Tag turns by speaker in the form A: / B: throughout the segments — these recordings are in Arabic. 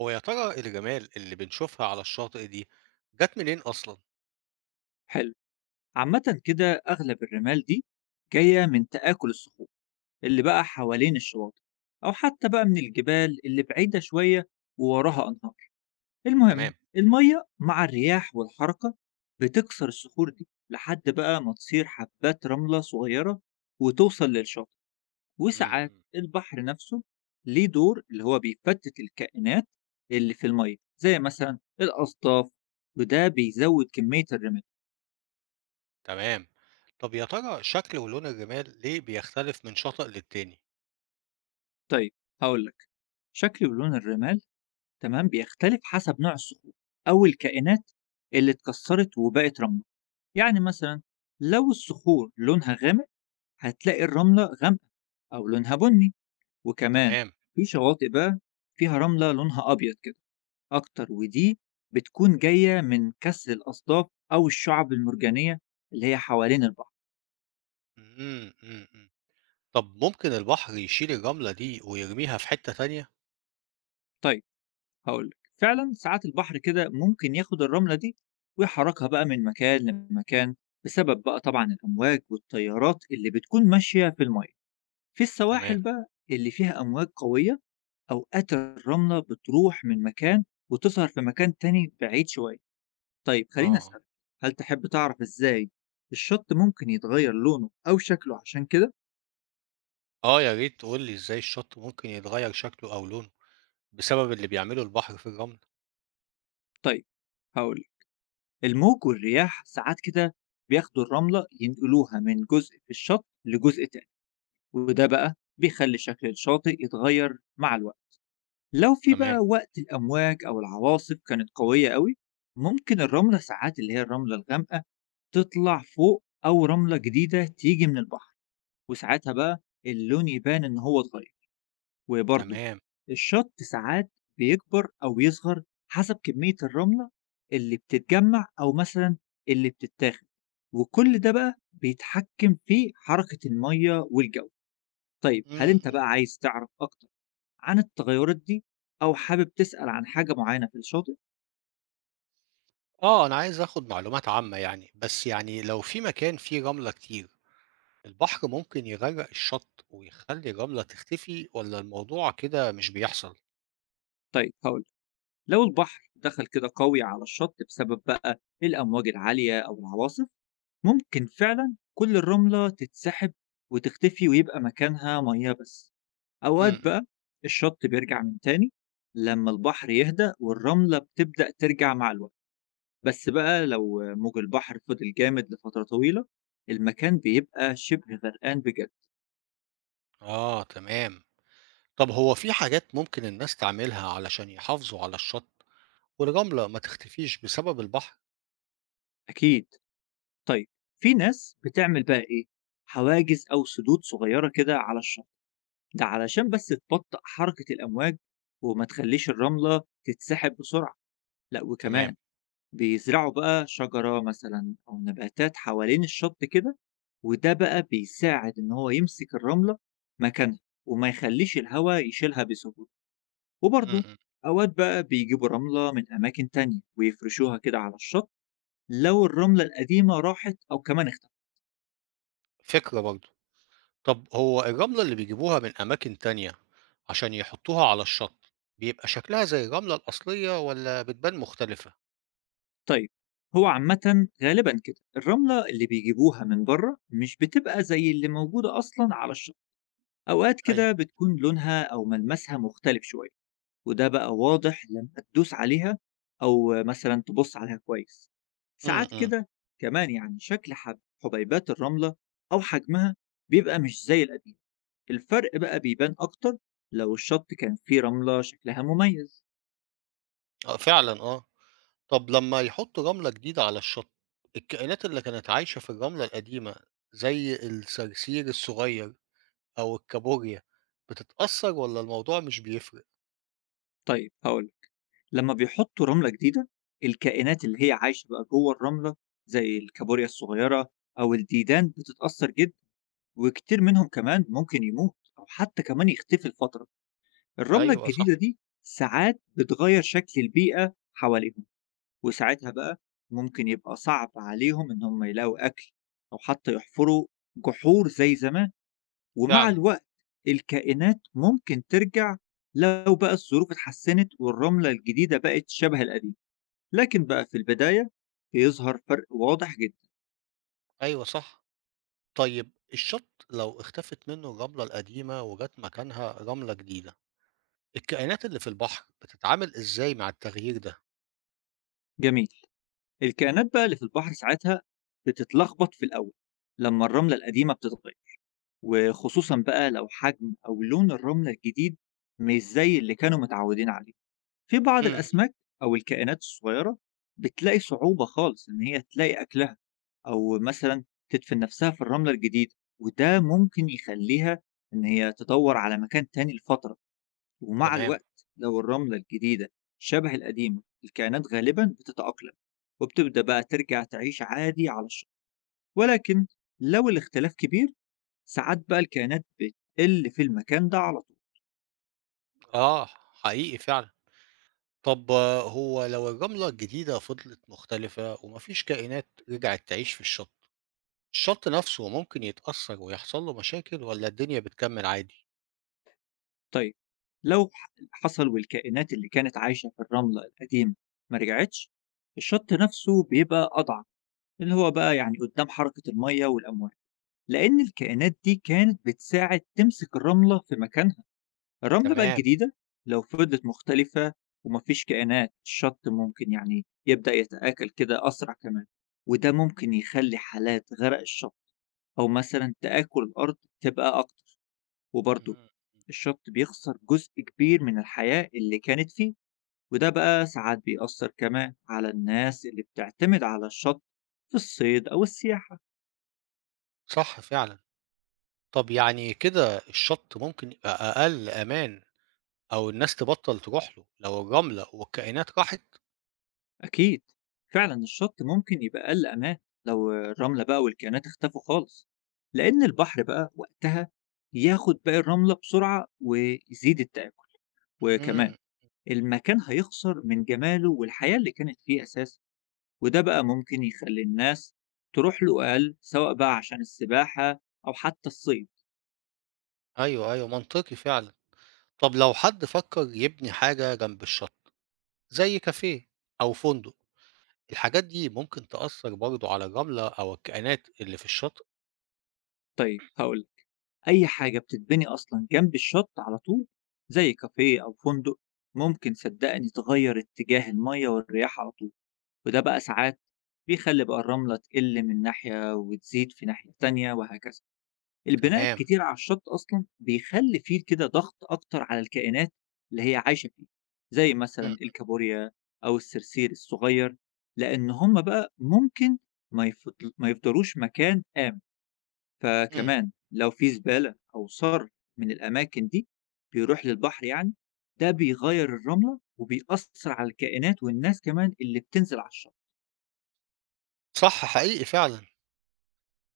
A: هو يا ترى الرمال اللي بنشوفها على الشاطئ دي جت منين أصلا؟
B: حلو. عامة كده أغلب الرمال دي جاية من تآكل الصخور اللي بقى حوالين الشواطئ، أو حتى بقى من الجبال اللي بعيدة شوية ووراها أنهار. المهم
A: تمام.
B: المية مع الرياح والحركة بتكسر الصخور دي لحد بقى ما تصير حبات رملة صغيرة وتوصل للشاطئ. وساعات
A: أمم،
B: البحر نفسه ليه دور اللي هو بيفتت الكائنات اللي في المية، زي مثلا الأصداف، وده بيزود كمية الرمال.
A: تمام. طب يا ترى شكل ولون الرمال ليه بيختلف من شاطئ للتاني؟
B: طيب، هقولك. شكل ولون الرمال تمام بيختلف حسب نوع الصخور أو الكائنات اللي اتكسرت وبقت رملة. يعني مثلا لو الصخور لونها غامق هتلاقي الرملة غامقة أو لونها بني. وكمان
A: تمام.
B: في شواطئ بقى فيها رملة لونها أبيض كده أكتر، ودي بتكون جاية من كسر الأصداف أو الشعب المرجانية اللي هي حوالين البحر.
A: أمم، أمم. طب ممكن البحر يشيل الرملة دي ويرميها في حتة تانية؟
B: طيب، هقولك. فعلا ساعات البحر كده ممكن ياخد الرملة دي ويحركها بقى من مكان لمكان، بسبب بقى طبعا الأمواج والتيارات اللي بتكون ماشية في المية. في
A: تمام.
B: السواحل بقى اللي فيها أمواج قوية، أوقات الرملة بتروح من مكان وتظهر في مكان تاني بعيد شوية. طيب، خليني
A: اه،
B: أسألك، هل تحب تعرف إزاي الشط ممكن يتغير لونه أو شكله عشان كده؟
A: اه، يا ريت تقول لي ازاي الشط ممكن يتغير شكله أو لونه بسبب اللي بيعمله البحر في الرمل.
B: طيب، هقولك. الموج والرياح ساعات كده بياخدوا الرملة ينقلوها من جزء في الشط لجزء تاني، وده بقى بيخلي شكل الشاطئ يتغير مع الوقت. لو في
A: تمام.
B: بقى وقت الأمواج أو العواصف كانت قوية قوي، ممكن الرملة ساعات اللي هي الرملة الغامقة تطلع فوق، أو رملة جديدة تيجي من البحر، وساعتها بقى اللون يبان إن هو اتغير. وبرضه
A: تمام.
B: الشط ساعات بيكبر أو يصغر حسب كمية الرملة اللي بتتجمع، أو مثلا اللي بتتاخد، وكل ده بقى بيتحكم في حركة المية والجو. طيب، هل أنت
A: أمم.
B: بقى عايز تعرف أكتر عن التغيرات دي، أو حابب تسأل عن حاجة معينة في الشاطئ؟
A: اه، انا عايز اخد معلومات عامة، يعني بس يعني لو في مكان فيه رملة كتير البحر ممكن يغرق الشط ويخلي الرملة تختفي ولا الموضوع كده مش بيحصل؟
B: طيب، هقول. لو البحر دخل كده قوي على الشط بسبب بقى الأمواج العالية أو العواصف، ممكن فعلا كل الرملة تتسحب وتختفي ويبقى مكانها مياه بس. أوقات
A: امم،
B: بقى الشط بيرجع من تاني لما البحر يهدأ والرملة بتبدأ ترجع مع الوقت. بس بقى لو موج البحر فضل جامد لفترة طويلة، المكان بيبقى شبه غرقان بجد.
A: آه، تمام. طب هو في حاجات ممكن الناس تعملها علشان يحافظوا على الشط والرملة ما تختفيش بسبب البحر؟
B: أكيد. طيب، في ناس بتعمل بقى إيه، حواجز أو سدود صغيرة كده على الشط، ده علشان بس تبطئ حركة الأمواج وما تخليش الرملة تتسحب بسرعة. لا،
A: تمام.
B: وكمان بيزرعوا بقى شجرة مثلا أو نباتات حوالين الشط كده، وده بقى بيساعد إن هو يمسك الرملة مكانها وما يخليش الهواء يشيلها بسهولة. وبرضه
A: امم
B: أوقات بقى بيجيبوا رملة من أماكن تانية ويفرشوها كده على الشط، لو الرملة القديمة راحت أو كمان اختفت.
A: فكرة برضو. طب هو الرملة اللي بيجيبوها من أماكن تانية عشان يحطوها على الشط بيبقى شكلها زي الرملة الأصلية ولا بتبان مختلفة؟
B: طيب، هو عامة غالبا كده الرملة اللي بيجيبوها من بره مش بتبقى زي اللي موجودة أصلا على الشط. أوقات
A: أيوة.
B: كده بتكون لونها أو ملمسها مختلف شوية، وده بقى واضح لما تدوس عليها أو مثلا تبص عليها كويس. ساعات
A: امم،
B: كده كمان يعني شكل حبيبات الرملة أو حجمها بيبقى مش زي القديم. الفرق بقى بيبان أكتر لو الشط كان فيه رملة شكلها مميز.
A: آه، فعلا، آه. طب لمّا يحطّوا رملة جديدة على الشط، الكائنات اللي كانت عايشة في الرملة القديمة زي الصرصير الصغير أو الكابوريا بتتأثّر والّا الموضوع مش بيفرق؟
B: طيب، هقول. لما بيحطوا رملة جديدة، الكائنات اللي هي عايشة بقى جوه الرملة، زي الكابوريا الصغيرة أو الديدان، بتتأثر جدا، وكتير منهم كمان ممكن يموت أو حتى كمان يختفي لفترة. الرملة
A: أيوه صح،
B: الجديدة دي ساعات بتغير شكل البيئة حواليهم، وساعتها بقى ممكن يبقى صعب عليهم إن هم يلاقوا أكل أو حتى يحفروا جحور زي زمان. ومع
A: فعلًا،
B: الوقت الكائنات ممكن ترجع لو بقى الظروف اتحسنت والرملة الجديدة بقت شبه القديمة، لكن بقى في البداية بيظهر فرق واضح جدا.
A: أيوه صح. طيب الشط لو اختفت منّه الرملة القديمة وجات مكانها رملة جديدة، الكائنات اللي في البحر بتتعامل إزاي مع التغيير ده؟
B: جميل. الكائنات بقى اللي في البحر ساعتها بتتلخبط في الأول لما الرملة القديمة بتتغير، وخصوصا بقى لو حجم أو لون الرملة الجديد مش زي اللي كانوا متعودين عليه. في بعض
A: إمم،
B: الأسماك أو الكائنات الصغيرة بتلاقي صعوبة خالص إن هي تلاقي أكلها، أو مثلا تدفن نفسها في الرملة الجديدة، وده ممكن يخليها إن هي تدور على مكان تاني لفترة. ومع
A: تمام.
B: الوقت لو الرملة الجديدة شبه القديمة، الكائنات غالبا بتتأقلم وبتبدأ بقى ترجع تعيش عادي على الشط. ولكن لو الاختلاف كبير، ساعات بقى الكائنات بتقل في المكان ده على طول.
A: آه، حقيقي فعلًا. طب هو لو الرملة الجديدة فضلت مختلفة وما فيش كائنات رجعت تعيش في الشط نفسه ممكن يتأثّر ويحصل له مشاكل والّا الدنيا بتكمّل عادي؟
B: طيب، لو حصل والكائنات اللي كانت عايشة في الرملة القديمة ما رجعتش، الشط نفسه بيبقى أضعف، اللي هو بقى يعني قدام حركة المية والأمواج، لأن الكائنات دي كانت بتساعد تمسك الرملة في مكانها. الرملة بقى
A: تمام.
B: الجديدة لو فضلت مختلفة ومفيش كائنات، الشط ممكن يعني يبدأ يتآكل كده أسرع كمان، وده ممكن يخلي حالات غرق الشط أو مثلا تآكل الأرض تبقى أكتر. وبرضه
A: إمم.
B: الشط بيخسر جزء كبير من الحياة اللي كانت فيه، وده بقى ساعات بيأثر كمان على الناس اللي بتعتمد على الشط في الصيد أو السياحة.
A: صح فعلًا. طب يعني كده الشط ممكن يبقى أقل أمان أو الناس تبطّل تروح له لو الرملة والكائنات راحت؟
B: أكيد. فعلا الشط ممكن يبقى أقل أمان لو الرملة بقى والكائنات اختفوا خالص، لأن البحر بقى وقتها ياخد باقي الرملة بسرعة ويزيد التآكل. وكمان
A: إمم.
B: المكان هيخسر من جماله والحياة اللي كانت فيه أساسا، وده بقى ممكن يخلي الناس تروح له أقل، سواء بقى عشان السباحة أو حتى الصيد.
A: أيوه، أيوه، منطقي فعلًا. طب لو حد فكّر يبني حاجة جنب الشط زي كافيه أو فندق، الحاجات دي ممكن تأثّر برضه على الرملة أو الكائنات اللي في الشاطئ؟
B: طيب، هقول. أي حاجة بتتبني أصلًا جنب الشط على طول، زي كافيه أو فندق، ممكن صدّقني تغيّر اتجاه المَيّة والرياح على طول، وده بقى ساعات بيخلّي بقى الرملة تقِل من ناحية وتزيد في ناحية تانية وهكذا. البناء
A: تمام.
B: الكتير على الشط أصلًا بيخلّي فيه كده ضغط أكتر على الكائنات اللي هي عايشة فيه، زي
A: إمم،
B: مثلًا الكابوريا أو الصرصير الصغير، لإن هم بقى ممكن ما يفضلوش مكان آمن.
A: إمم.
B: فكمان لو في زبالة أو صرف من الأماكن دي بيروح للبحر، يعني ده بيغير الرملة وبيأثر على الكائنات والناس كمان اللي بتنزل على الشط.
A: صح حقيقي فعلًا.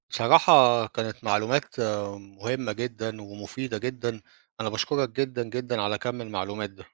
A: بصراحة كانت معلومات مهمة جدًا ومفيدة جدًا، أنا باشكرك جدًا، جدًا على كم المعلومات ده.